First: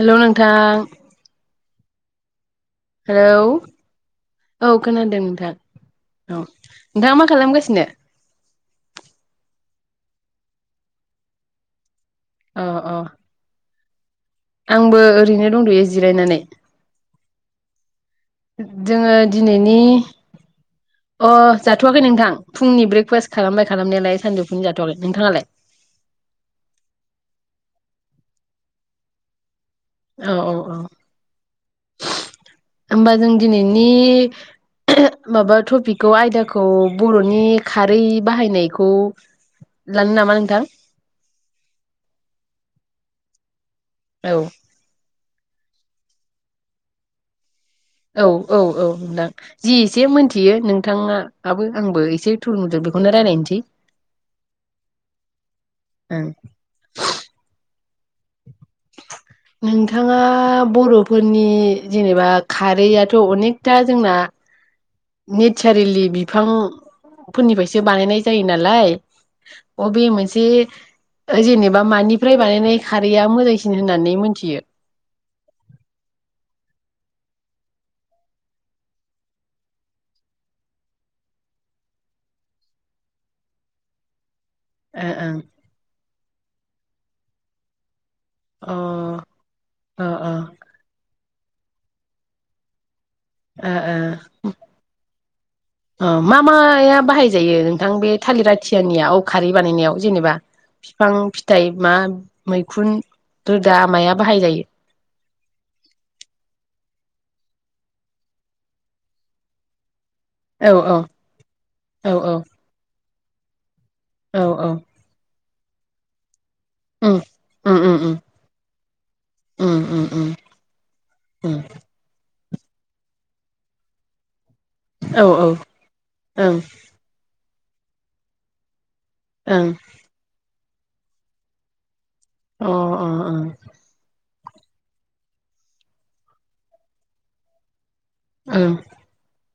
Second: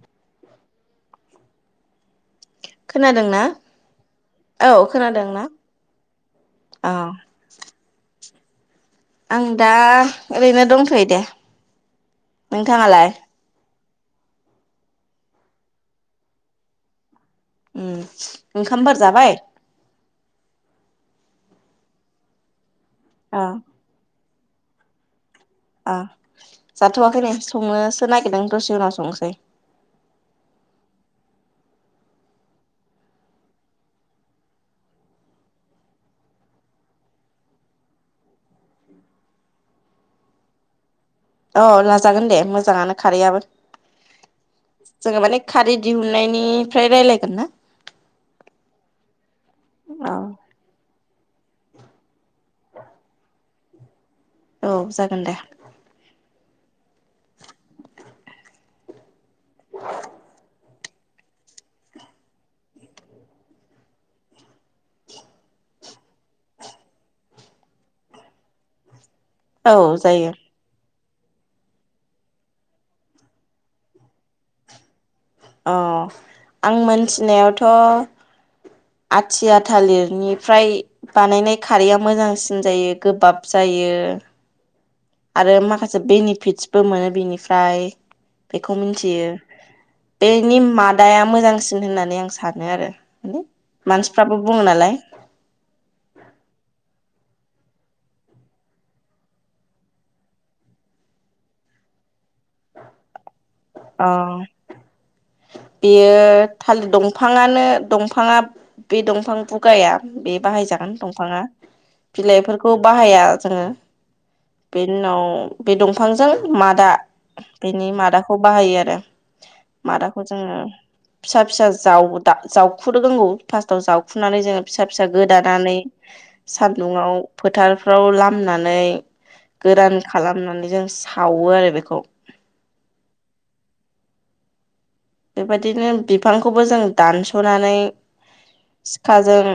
हेल' नोंथां। हेलौ खोनादोंना औ खोनादों नोंथां। औ औ नोंथाङा मा खालामगासिनो? आं दा ओरैनो दंथ'यो दे। अ अ नोंथाङालाय? आंबो ओरैनो दंद'यो जिरायनानै। उम ओंखामफोर जोङो जाबाय दिनैनि अ जाथ'वाखै नोंथां। फुंनि ब्रेकफास्ट अ खालामबाय खालामनायालाय सान्जौफु मोन जाथ'वाखै। नोंथाङालाय? ओ जाथ'वाखै नै संनोसो नागिरदों दसे उनाव संनोसै औ औ औ होमबा जों दिनैनि माबा टपिकखौ आयदाखौ बर'नि खारै बाहायनायखौ लानो नामा नोंथां? औ लाजागोन दे मोजाङानो खारैआाबो औ जोङो माने खारि दिहुननायनिफ्राय रायजलायगोन ना औ औ औ नंदां जि एसे औ मिथियो नों नोंथाङाबो आंबो एसे थुलुमु बेखौनो रायलायनोसै औ जागोन दे। ओं नोंथाङा बर'फोरनि जेनेबा खारैयाथ' अनेकथा जोंना नेचारेलि बिफांफोरनिफ्रायसो बानायनाय जायो नालाय औ अबे जायो मोनसे जेनेबा मानिफ्राय बानायनाय खारैया मोजांसिन होननानै मोनथियो? अ आं मोनथिनायावथ' आथिया थालिरनिफ्राय बानायनाय खारैया मोजांसिन जायो गोबाब जायो ओ आरो माखासे बेनिफिटस मोनो बिनिफ्राय बेखौ ओं मिथियो अ बेनि मादाया मोजांसिन होननानै आं सानो आरो। ओ मानसिफ्राबो ओ बुङो नालाय ओ मा-माया बाहाय जायो नोंथां बे थालिर आथियानियाव औ खारै बानायनायाव जेनेबा बिफां फिथाइ मा मैखुन रोदा अ माया बाहायजायो बेयो थालिर दंफाङा नो दंफाङा बे दंफां बुगाया बे औ बाहायजागोन औ दंफाङा औ औ बिलाइफोरखौ बाहाय बाहाया जोङो। औ औ बिनि उनाव बे दंफांजों मादा उम उम बेनि उम उम मादाखौ खौ बाहायो आरो उम उम मादाखौ उम जोङो फिसा उम फिसा जाव जावख्रु नांगौ फार्स्टआव जावखुनानै जोङो फिसा फिसा औ ओं गोदानानै ओं सान्दुंआव फोथारफ्राव लामनानै अ गोरान खालामनानै जों सावो आरो बेखौ। अ अ ओं बेबायदिनो बिफांखौबो जों दानस'नानै उम सिखाजों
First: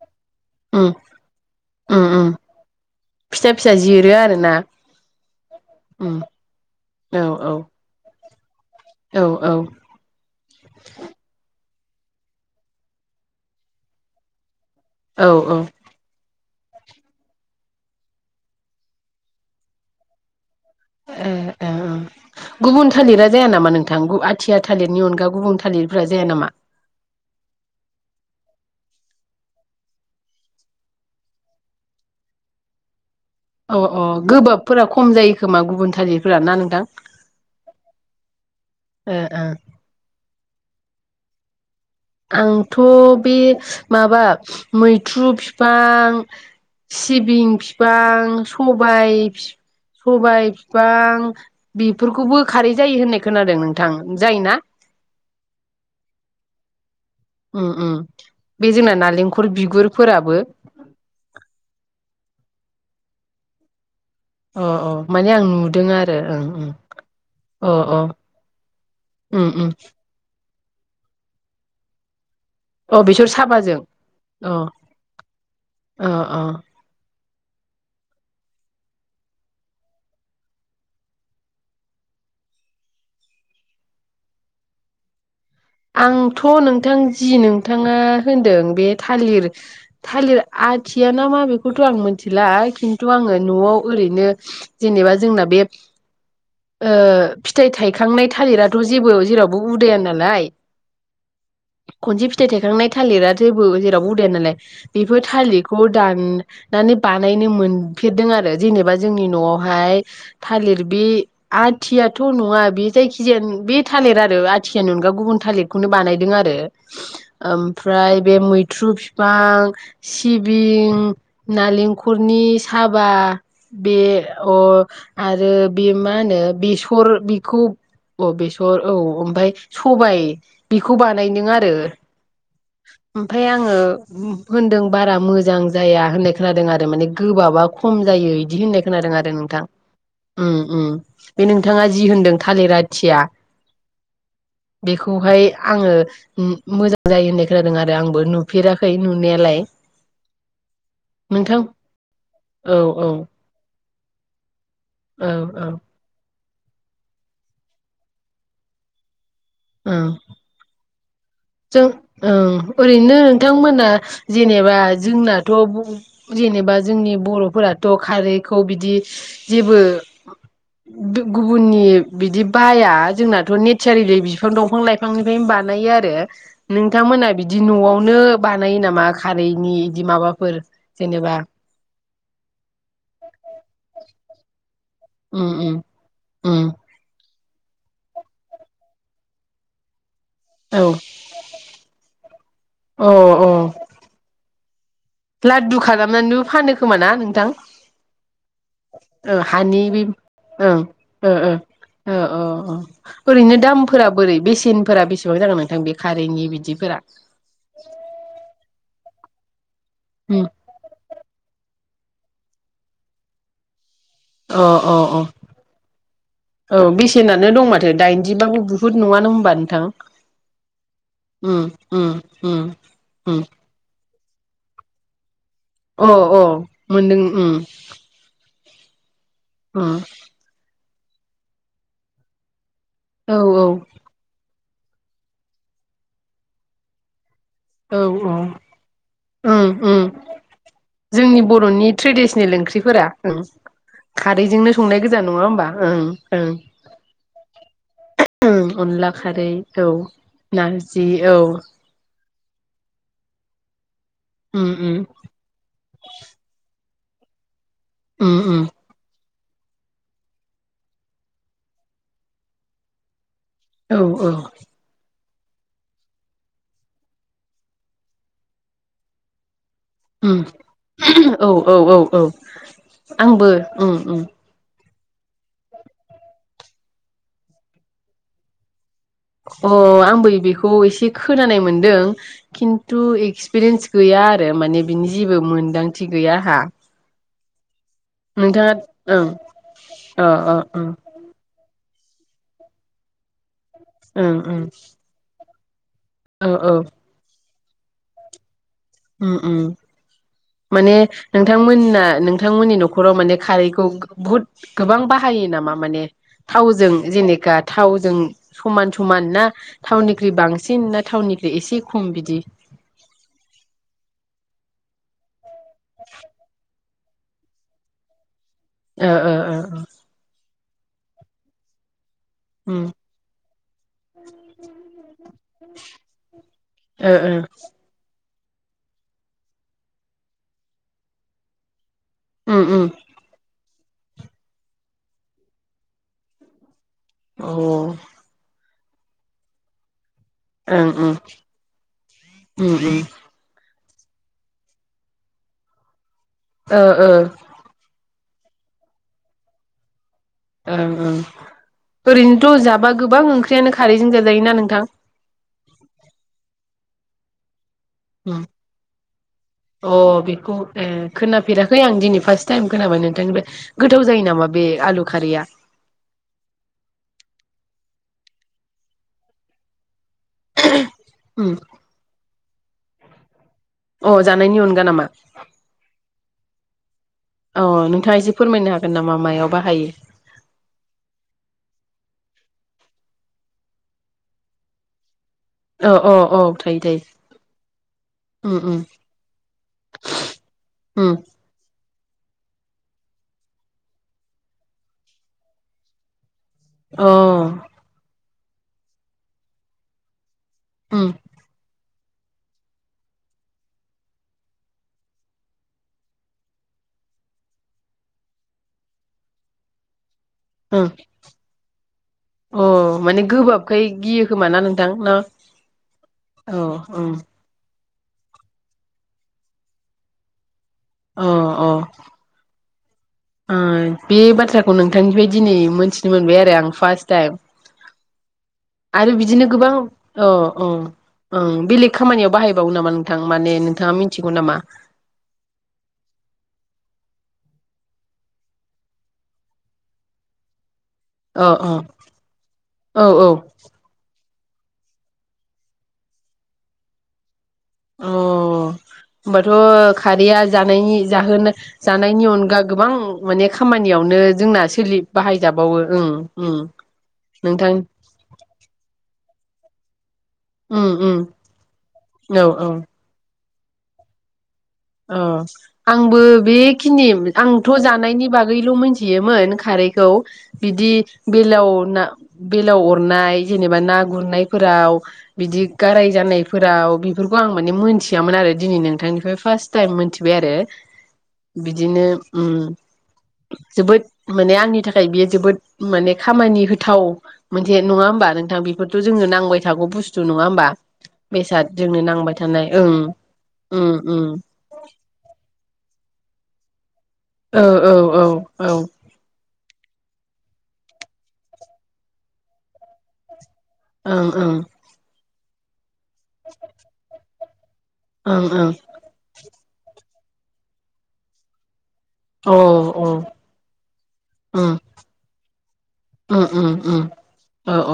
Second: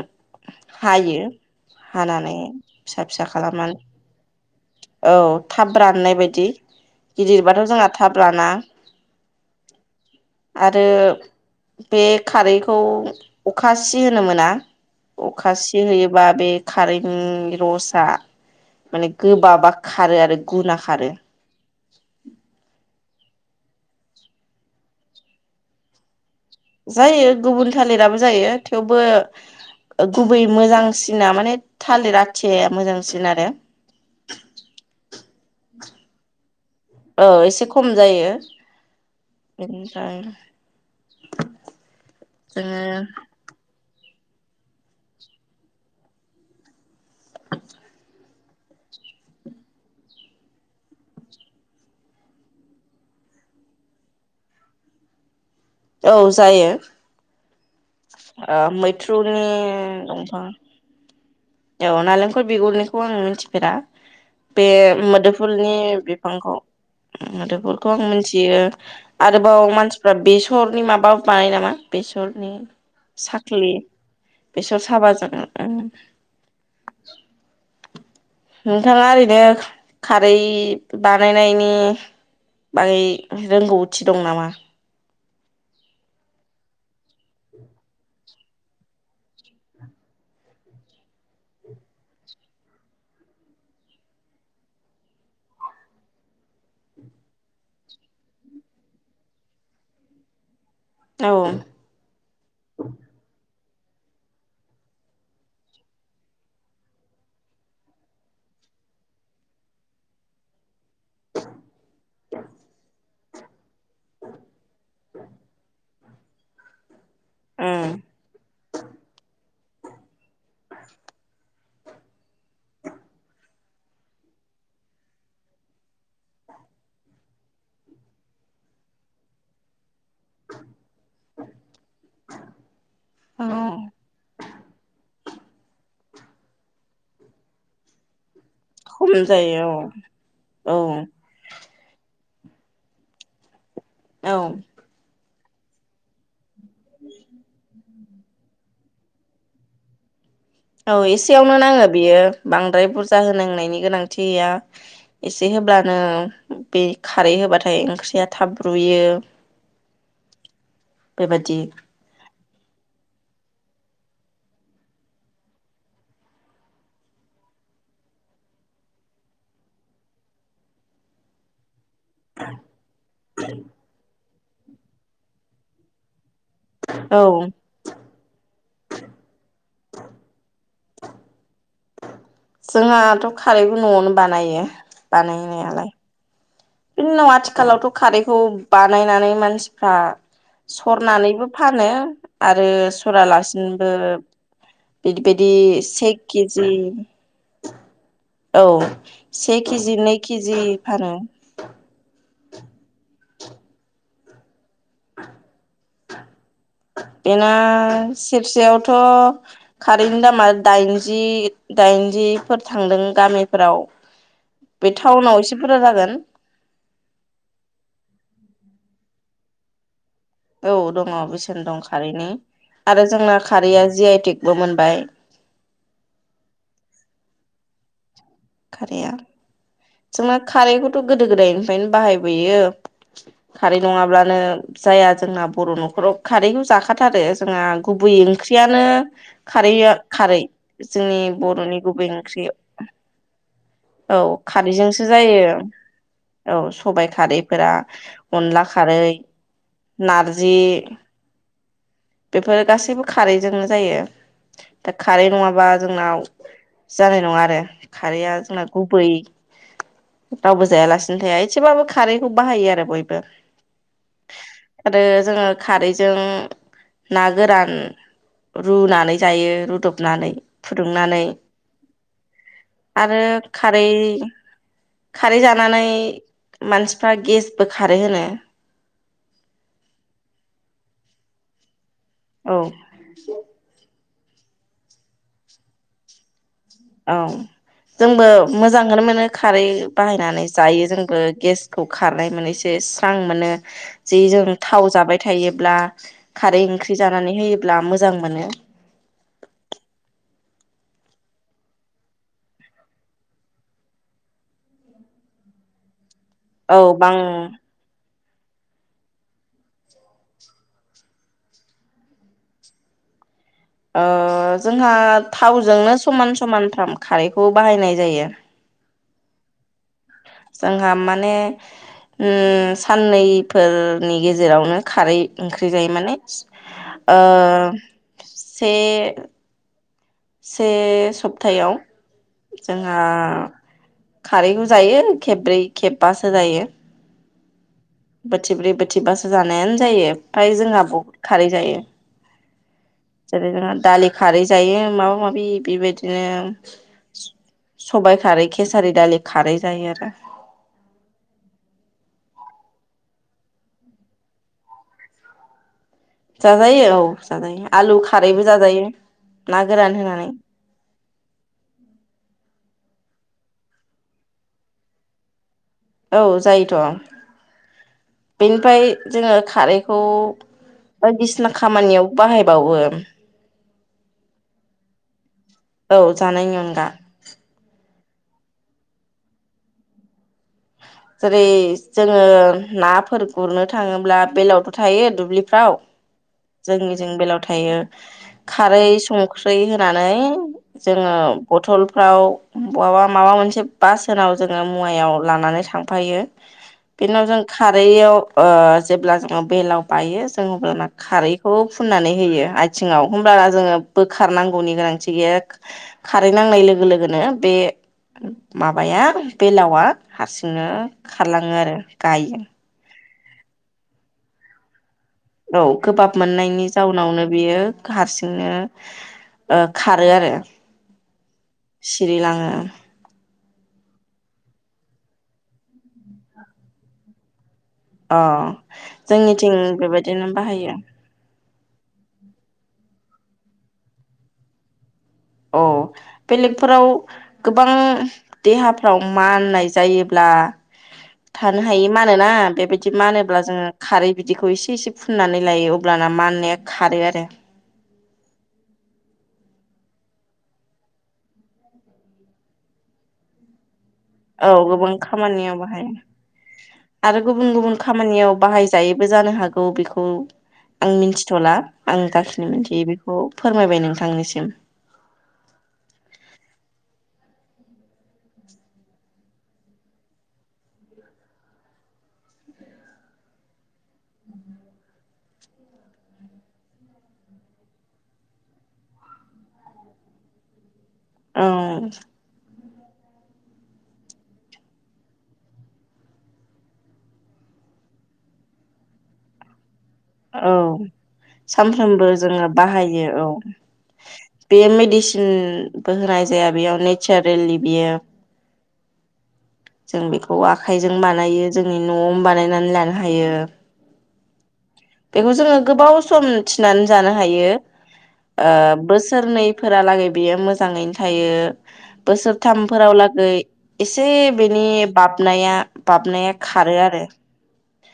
हायो उम उम हानानै फिसा फिसा खालामनानै औ थाब उम राननाय बायदि औ गिदिरबाथ' जोंहा थाब राना। औ औ आरो बे खारैखौ अखा सि होनो मोना। औ अखा औ सि होयोबा बे खारैनि रसा माने गोबाबा खारो आरो। गुना खारो ए ए ओं गुबुन थालिरा जाया नामा नोंथां आथिया थालिरनि अनगा गुबुन थालिरफोरा जाया नामा? जायो गुबुन थालिराबो जायो थेवबो गुबै मोजांसिना माने थालिर आथियाया मोजांसिन। आरो औ अ गोबाबफोरा खम जायो खोमा गुबुन थालिरफोरा ना नोंथां? औ एसे खम जायो ओ ओ बेनिफ्राय आंथ' जोङो बे मा बा मैथ्रु फिफां सिबिं फिफां सबाय सबाय फिफां बेफोरखौबो खारै जायो होननाय खोनादों नोंथां। जायोना? औ जायो। उम उम ओ बे जोंना मैथ्रुनि नालेंखर बिगुरफोराबो दंफां औ नालेंखर बिगुरनिखौ आं मिथिफेरा। बे अ अ माने आं मोदोमफुलनि नुदों आरो बिफांखौ ओं ओं अ मोदोमफुलखौ अ आं मिथियो उम आरोबाव उम मानसिफ्रा बे सम बेसरनि माबा बानायो नामा बेसर नि अ बेसर साख्लि साबाजों अ बेसर साबाजों अ अ नोंथाङा ओरैनो खारै बानायनायनि बागै रोंगौथि दं नामा? आंथ' नोंथां जि नोंथाङा होनदों बे थालिर थालिर आथिया ना मा बेखौथ' आं मिथिला खिन्थु आङो न'आव ओरैनो जेनेबा जोंना बे ओ फिथाइ थायखांनाय थालिराथ' जेबो जेरावबो उदाया नालाय औ ओ खनसे फिथाइ थायखांनाय थालिराथो ओ जेरावबो उदाया नालाय बेफोर थालिरखौ दाननानै बानायनो मोनफेरदों आरो जेनेबा जोंनि न'आवहाय थालिर बे आथियाथ' नङा बे जायखिजाया बे थालिर आरो आथियानि अनगा गुबुन थालिरखौनो बानाय दों आरो ओमफ्राय बे मैथ्रु फिफां सिबिं नालेंखरनि साबा बे अ आरो बे मा होनो बेसर बेखौ औ बेसर औ ओमफाय स सबाय बिखौ बानायदों आरो ओमफाय औ आङो होनदों बारा मोजां जाया होननाय खोनादों आरो माने गोबाबा खम जायो। बिदि होननाय खोनादों खम आरो नोंथां जायो औ ओम ओम। औ बे नोंथाङा जि होनदों थालिर आथिया औ बेखौहाय आङो मो-मोजां जायो होननाय खोनादों आरो आंबो नुफेराखै नुनायालाय। औ एसेयावनो नोंथां नाङो बियो औ बांद्राय औ बुरजा होनांनायनि गोनां थि गैया औ एसे औ होब्लानो बे खारै होबाथाय ओंख्रिया थाब रुयो ओम बेबायदि जों ओं ओरैनो नोंथांमोना जेनेबा जोंनाथ ब जेनेबा जोंनि बरफोराथ खारैखौ बिदि जेबो बे गुबुननि बिदि बाया जोंनाथ नेचारेलि बि बिफां दंफां लाइफांनिफ्रायनो बानायो आरो लांदां औ नोंथांमोना बिदि नआवनो बा नायो नामा खारैनि बिदि माबाफोर जेनेबा जोंहाथ खारैबो नआवनो बानायो उम उम बानायनायालाय उम खालाव आथिखालावथ खारैखौ बानायनानै मानसिफ्रा औ सरनानैबो फानो आरो अ अ सरालासिनोबो बिदि बायदि लाददु से खालामनानैबो केजि फानो खोमा ना नोंथां औ ओ से हानि केजि बे नै केजि ओं फानो ओ ओ अ अ ओरैनो दामफोरा बोरै बेसेनफोरा बेसेबां जागोन नोंथां बे खारैनि बिद बेना सेरसेयावथ थ कारैनि उम दामा दाइनजि दाइनजिफोर थांदों गामिफोराव अ बे अ अ टाउनाव एसे बुरजा जागोन औ बेसेनानो दं माथो दाइनजिबां बुहुद नुवानो होनबा नोंथां औ दङ' बेसेन उम दं उम खारैनि उम आरो जोंना उम खारैया जि आइ टि बो मोनबाय अ अ मोनदों उम खारैया उम जोंना खारै [unintelligible] थ' गोदो गोदायनिफ्रायनो बाहायबोयो। औ औ खारै नङाब्लानो जाया जोंना बर' न'खराव खारैखौ जाखाथारो। जोंहा औ गुबै औ ओंख्रियानो उम खारैया उम खारै। जोंनि बर'नि गुबै ट्रेडिसनेल ओंख्रिया ओंख्रिफोरा ओं खारैजोंनो संनाय गोजान नङा होमबा ओं औ सबाइ खारैफोरा ओंं अनला खारै। औ नारजि औ। बेफोरो गासैबो खारैजोंनो जायो। उम दा उम खारै नङाबा जोंनाव जानाय नङा आरो खारैया उम उम जोंना गुबै रावबो जायालासिनो थाया एसेबाबो खारैखौ बाहायो आरो बयबो औ औ आरो जोङो खारैजों ना गोरान रुनानै जायो। रुदबनानै उम फुदुंनानै औ औ औ औ आरो आंबो खारै उम उम खारै जानानै मानसिफ्रा गेसबो खारो होनो। अ आंबो बेखौ एसे खोनानाय मोनदों। औ खिन्थु एक्सपिरियेन्स गैया आरो माने बिनि जेबो मोनदांथि गैया आंहा। औ जोंबो नोंथाङा मोजांखोनो मोनो ओं खारै अ बाहायनानै अ जायो ओं जोंबो गेस खौ खारनाय मोनो इसे स्रां मोनो। जि ओं जों ओं थाव जाबाय थायो ब्ला औ खारै औ ओंख्रि जानानै होयो ब्ला मोजां मोनो। उम उम माने नोंथांमोना नोंथांमोननि न'खराव माने खारैखौ बुहुद गोबां बाहायो नामा? माने औ थावजों बां जेनेखा थावजों समान समान ना थाउननिख्रुइ बांसिन ना थाउननिख्रुइ एसे खम बिदि आ जोंहा थावजोंनो समान समान थाम खारैखौ बाहायनाय जायो ओ ओ ओ जोंहा माने उम साननैफोरनि गेजेरावनो खारै ओंख्रि जायो माने ओ से से सब्तायाव उम उम जोंहा खारैखौ जायो खेबब्रै खेबबासो जायो अ बोथिब्रै बोथ बासो जानायानो जायो ओमफाय जोंहा ओं बहुद खारै जायो उम उम जेरै जोंहा दालि खारै जायो माबा माबि बेबायदि बिदिनो ओ स सबाय खारै खेसारि दालि खारै जायो आरो ओं ओं ओरैनोथ' जाबा गोबां ओंख्रियानो खारैजों जाजायोना नोंथां साजायो औ साजायो अ गोरान अ होनानै बेखौ उम खोनाफेराखै आं दिनै फार्स्ट टाइम खोनाबाय नोंथांनि बे गोथाव जायो नामा बे आलु खारैया औ जायोथ' बेनिफ्राय जोङो खारैखौ उम बायदिसिना खामानियाव बाहायबाय बावो अ जानायनि अनगा नामा अ जानायनि अनगा औ नोंथाङा एसे फोरमायनो हागोन नामा मायाव बाहायो जेरै जोङो नाफोर गुरनो थाङोब्ला बेलायावथ' थायो दुब्लि फ्राव औ औ औ थायो जोंनि थायो जों बेलायाव थायो उम उम खारै संख्रै होनानै उम जोङो बथल फ्राव बहाबा माबा मोनसे बासोनाव जोङो मुवायाव लानानै थां फायो अ बेनाव जों खारैयाव ओ जेब्ला जोङो बेलाव बायो जों अब्लाना उम खारैखौ फुननानै होयो आथिङाव होमबाना जोङो बोखारनांगौनि गोनांथि गैया खारै नांनाय लोगो लोगोनो बे माबाया बेलावा हारसि नो उम खारलाङो आरो गायो अ माने गोबाबखाय गियो खोमाना नों औ गोबाब मोननायनि उम जाउनावनो बियो हारसिंनो ओ खारो आरो अ अ सिरि लाङो ओ बे बाथ्राखौ नोंथांनिफ्राय दिनै मोनथिनो मोनबाय आरो आं फार्स्ट टाइम अ आरो बिदिनो जोंनिथिं गोबां औ बेबायदिनो औ बाहायो ओं बेलेग खामानियाव बाहायबावो नामा नोंथां माने नोंथाङा मिनथिगौ नामा अ बेलेगफोराव गोबां देहाफ्राव माननाय जायोब्ला अ थानो अ हायि मानोना बेबायदि औ औ मानोब्ला जोङो खारै बिदिखौ एसे एसे फुननानै लायो अब्लाना मा होननाया खारो आरो अ होनबाथ' खारैया जानायनि जाहोन जानायनि अनगा गोबां माने खामानि औ गोबां खामानियाव बाहायो ओं ओं आरो गुबुन नोंथां गुबुन खामानियाव बाहायजायैबो जानो हाग गौ बेखौ उम आं उम मिनथिथ'ला आं औ गाखिनि औ मोनथियो बेखौ फोरमायबाय नोंथांनिसिम अ आंबो बेखिनि आंथ' जानायनि बागैल' मिनथियोमोन खारैखौ बिदि बेलाव ना बेलाव अरनाय जेनेबा ना गुरनायफोराव बिदि गाराय जानायफोराव बेफोरखौ आं माने मोनथियामोन आरो दिनै नोंथांनिफ्राय फार्स्ट टाइम मोनथिबाय आरो औ बिदिनो ओम जोबोद माने आंनि थाखाय बेयो जोबोद माने खामानि होथाव मोनसे नङा होमबा नोंथां बेफोरथ' जोंनो नांबाय थागौ बुस्थु नङा होमबा औ बेसाद जोंनो सानफ्रोमबो नांबाय जोङो थानाय ओं ओम-ओम मेडिसिन बो होनाय जाया बेयाव निक ओ औ-औ-औ जों बेखौ आखाइजों बानायो जोंनि न'आवनो बानायनानै लानो हायो ओं-ओं बेखौ जोङो गोबाव सम थिनानै जानो हायो ओं ओ ओं बोसोरनै फोरालागै बेयो मोजाङैनो थायो औ बोसोरथामफोराव ओं लागै एसे बेनि ओम बाबनाया बाबनाया खारो आरो अ-अ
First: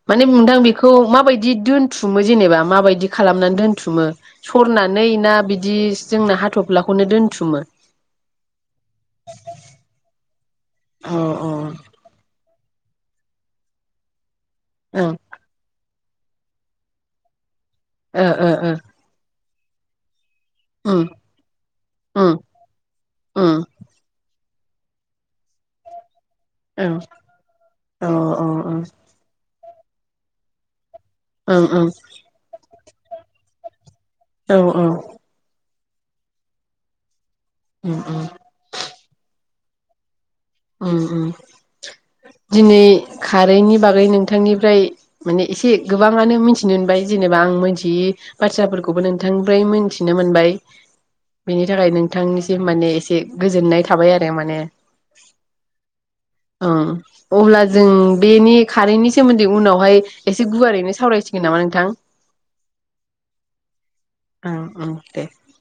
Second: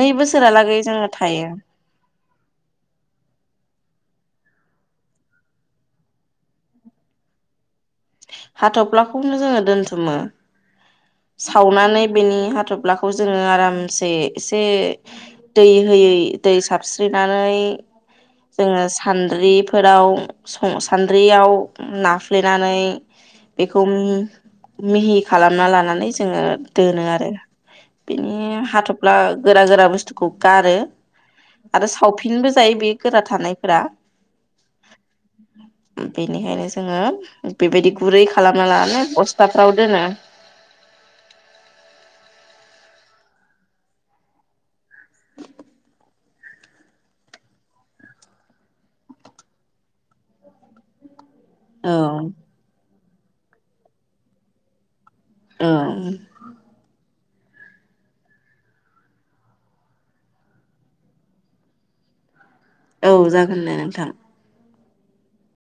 नै माने मुदां बोसोरालागै बेखौ जोङो थायो माबायदि दोनथुमो जेनेबा माबायदि खालामनानै दोनथुमो सरनानै ना बिदि जोंना हाथ'फ्लाखौनो दोन्थुमो हाथ'फ्लाखौनो जोङो दोनथुमो। अ अ सावनानै बेनि हाथब फ्लाखौ जोङो आरामसे। एसे ओं दै हो होयै दै साबस्रिनानै। ओ ओ ओ जोङो सान्द्रि फोराव। सं ओम सान्द्रियाव ओम नाफ्लेनानै। ओम बेखौ मि मिहि खालामना लानानै जो जोङो ओं दोनो आरो औ बिनि ओं ओं हाथ'फ्ला गोरा गोरा बुस्थुखौ गारो। ओं आरो सावफिनबो जायो बे गोरा थानायफोरा। औ औ। बेनिखायनो जोङो बेबायदि ओम गुरै खालामना लानानै बस्थाफ्राव दोनो। उम उम। दिनै खारैनि बागै नोंथांनिफ्राय माने एसे गोबाङानो मिथिनो मोनबाय जेनेबा आं मोनथियै बाथ्राफोरखौबो नोंथांनिफ्राय मोनथिनो मोनबाय। बेनि थाखाय औ नोंथांनिसिम माने एस ए गोजोन्नाय थाबाय आरो माने। ओं। ओं अब्ला जों बेनि कारेन्टनि सोमोन्दै उनावहाय एसे गुवारैनो सावरायसिगोन नामा नोंथां। औ जागोन दे नोंथां। उम उम दे।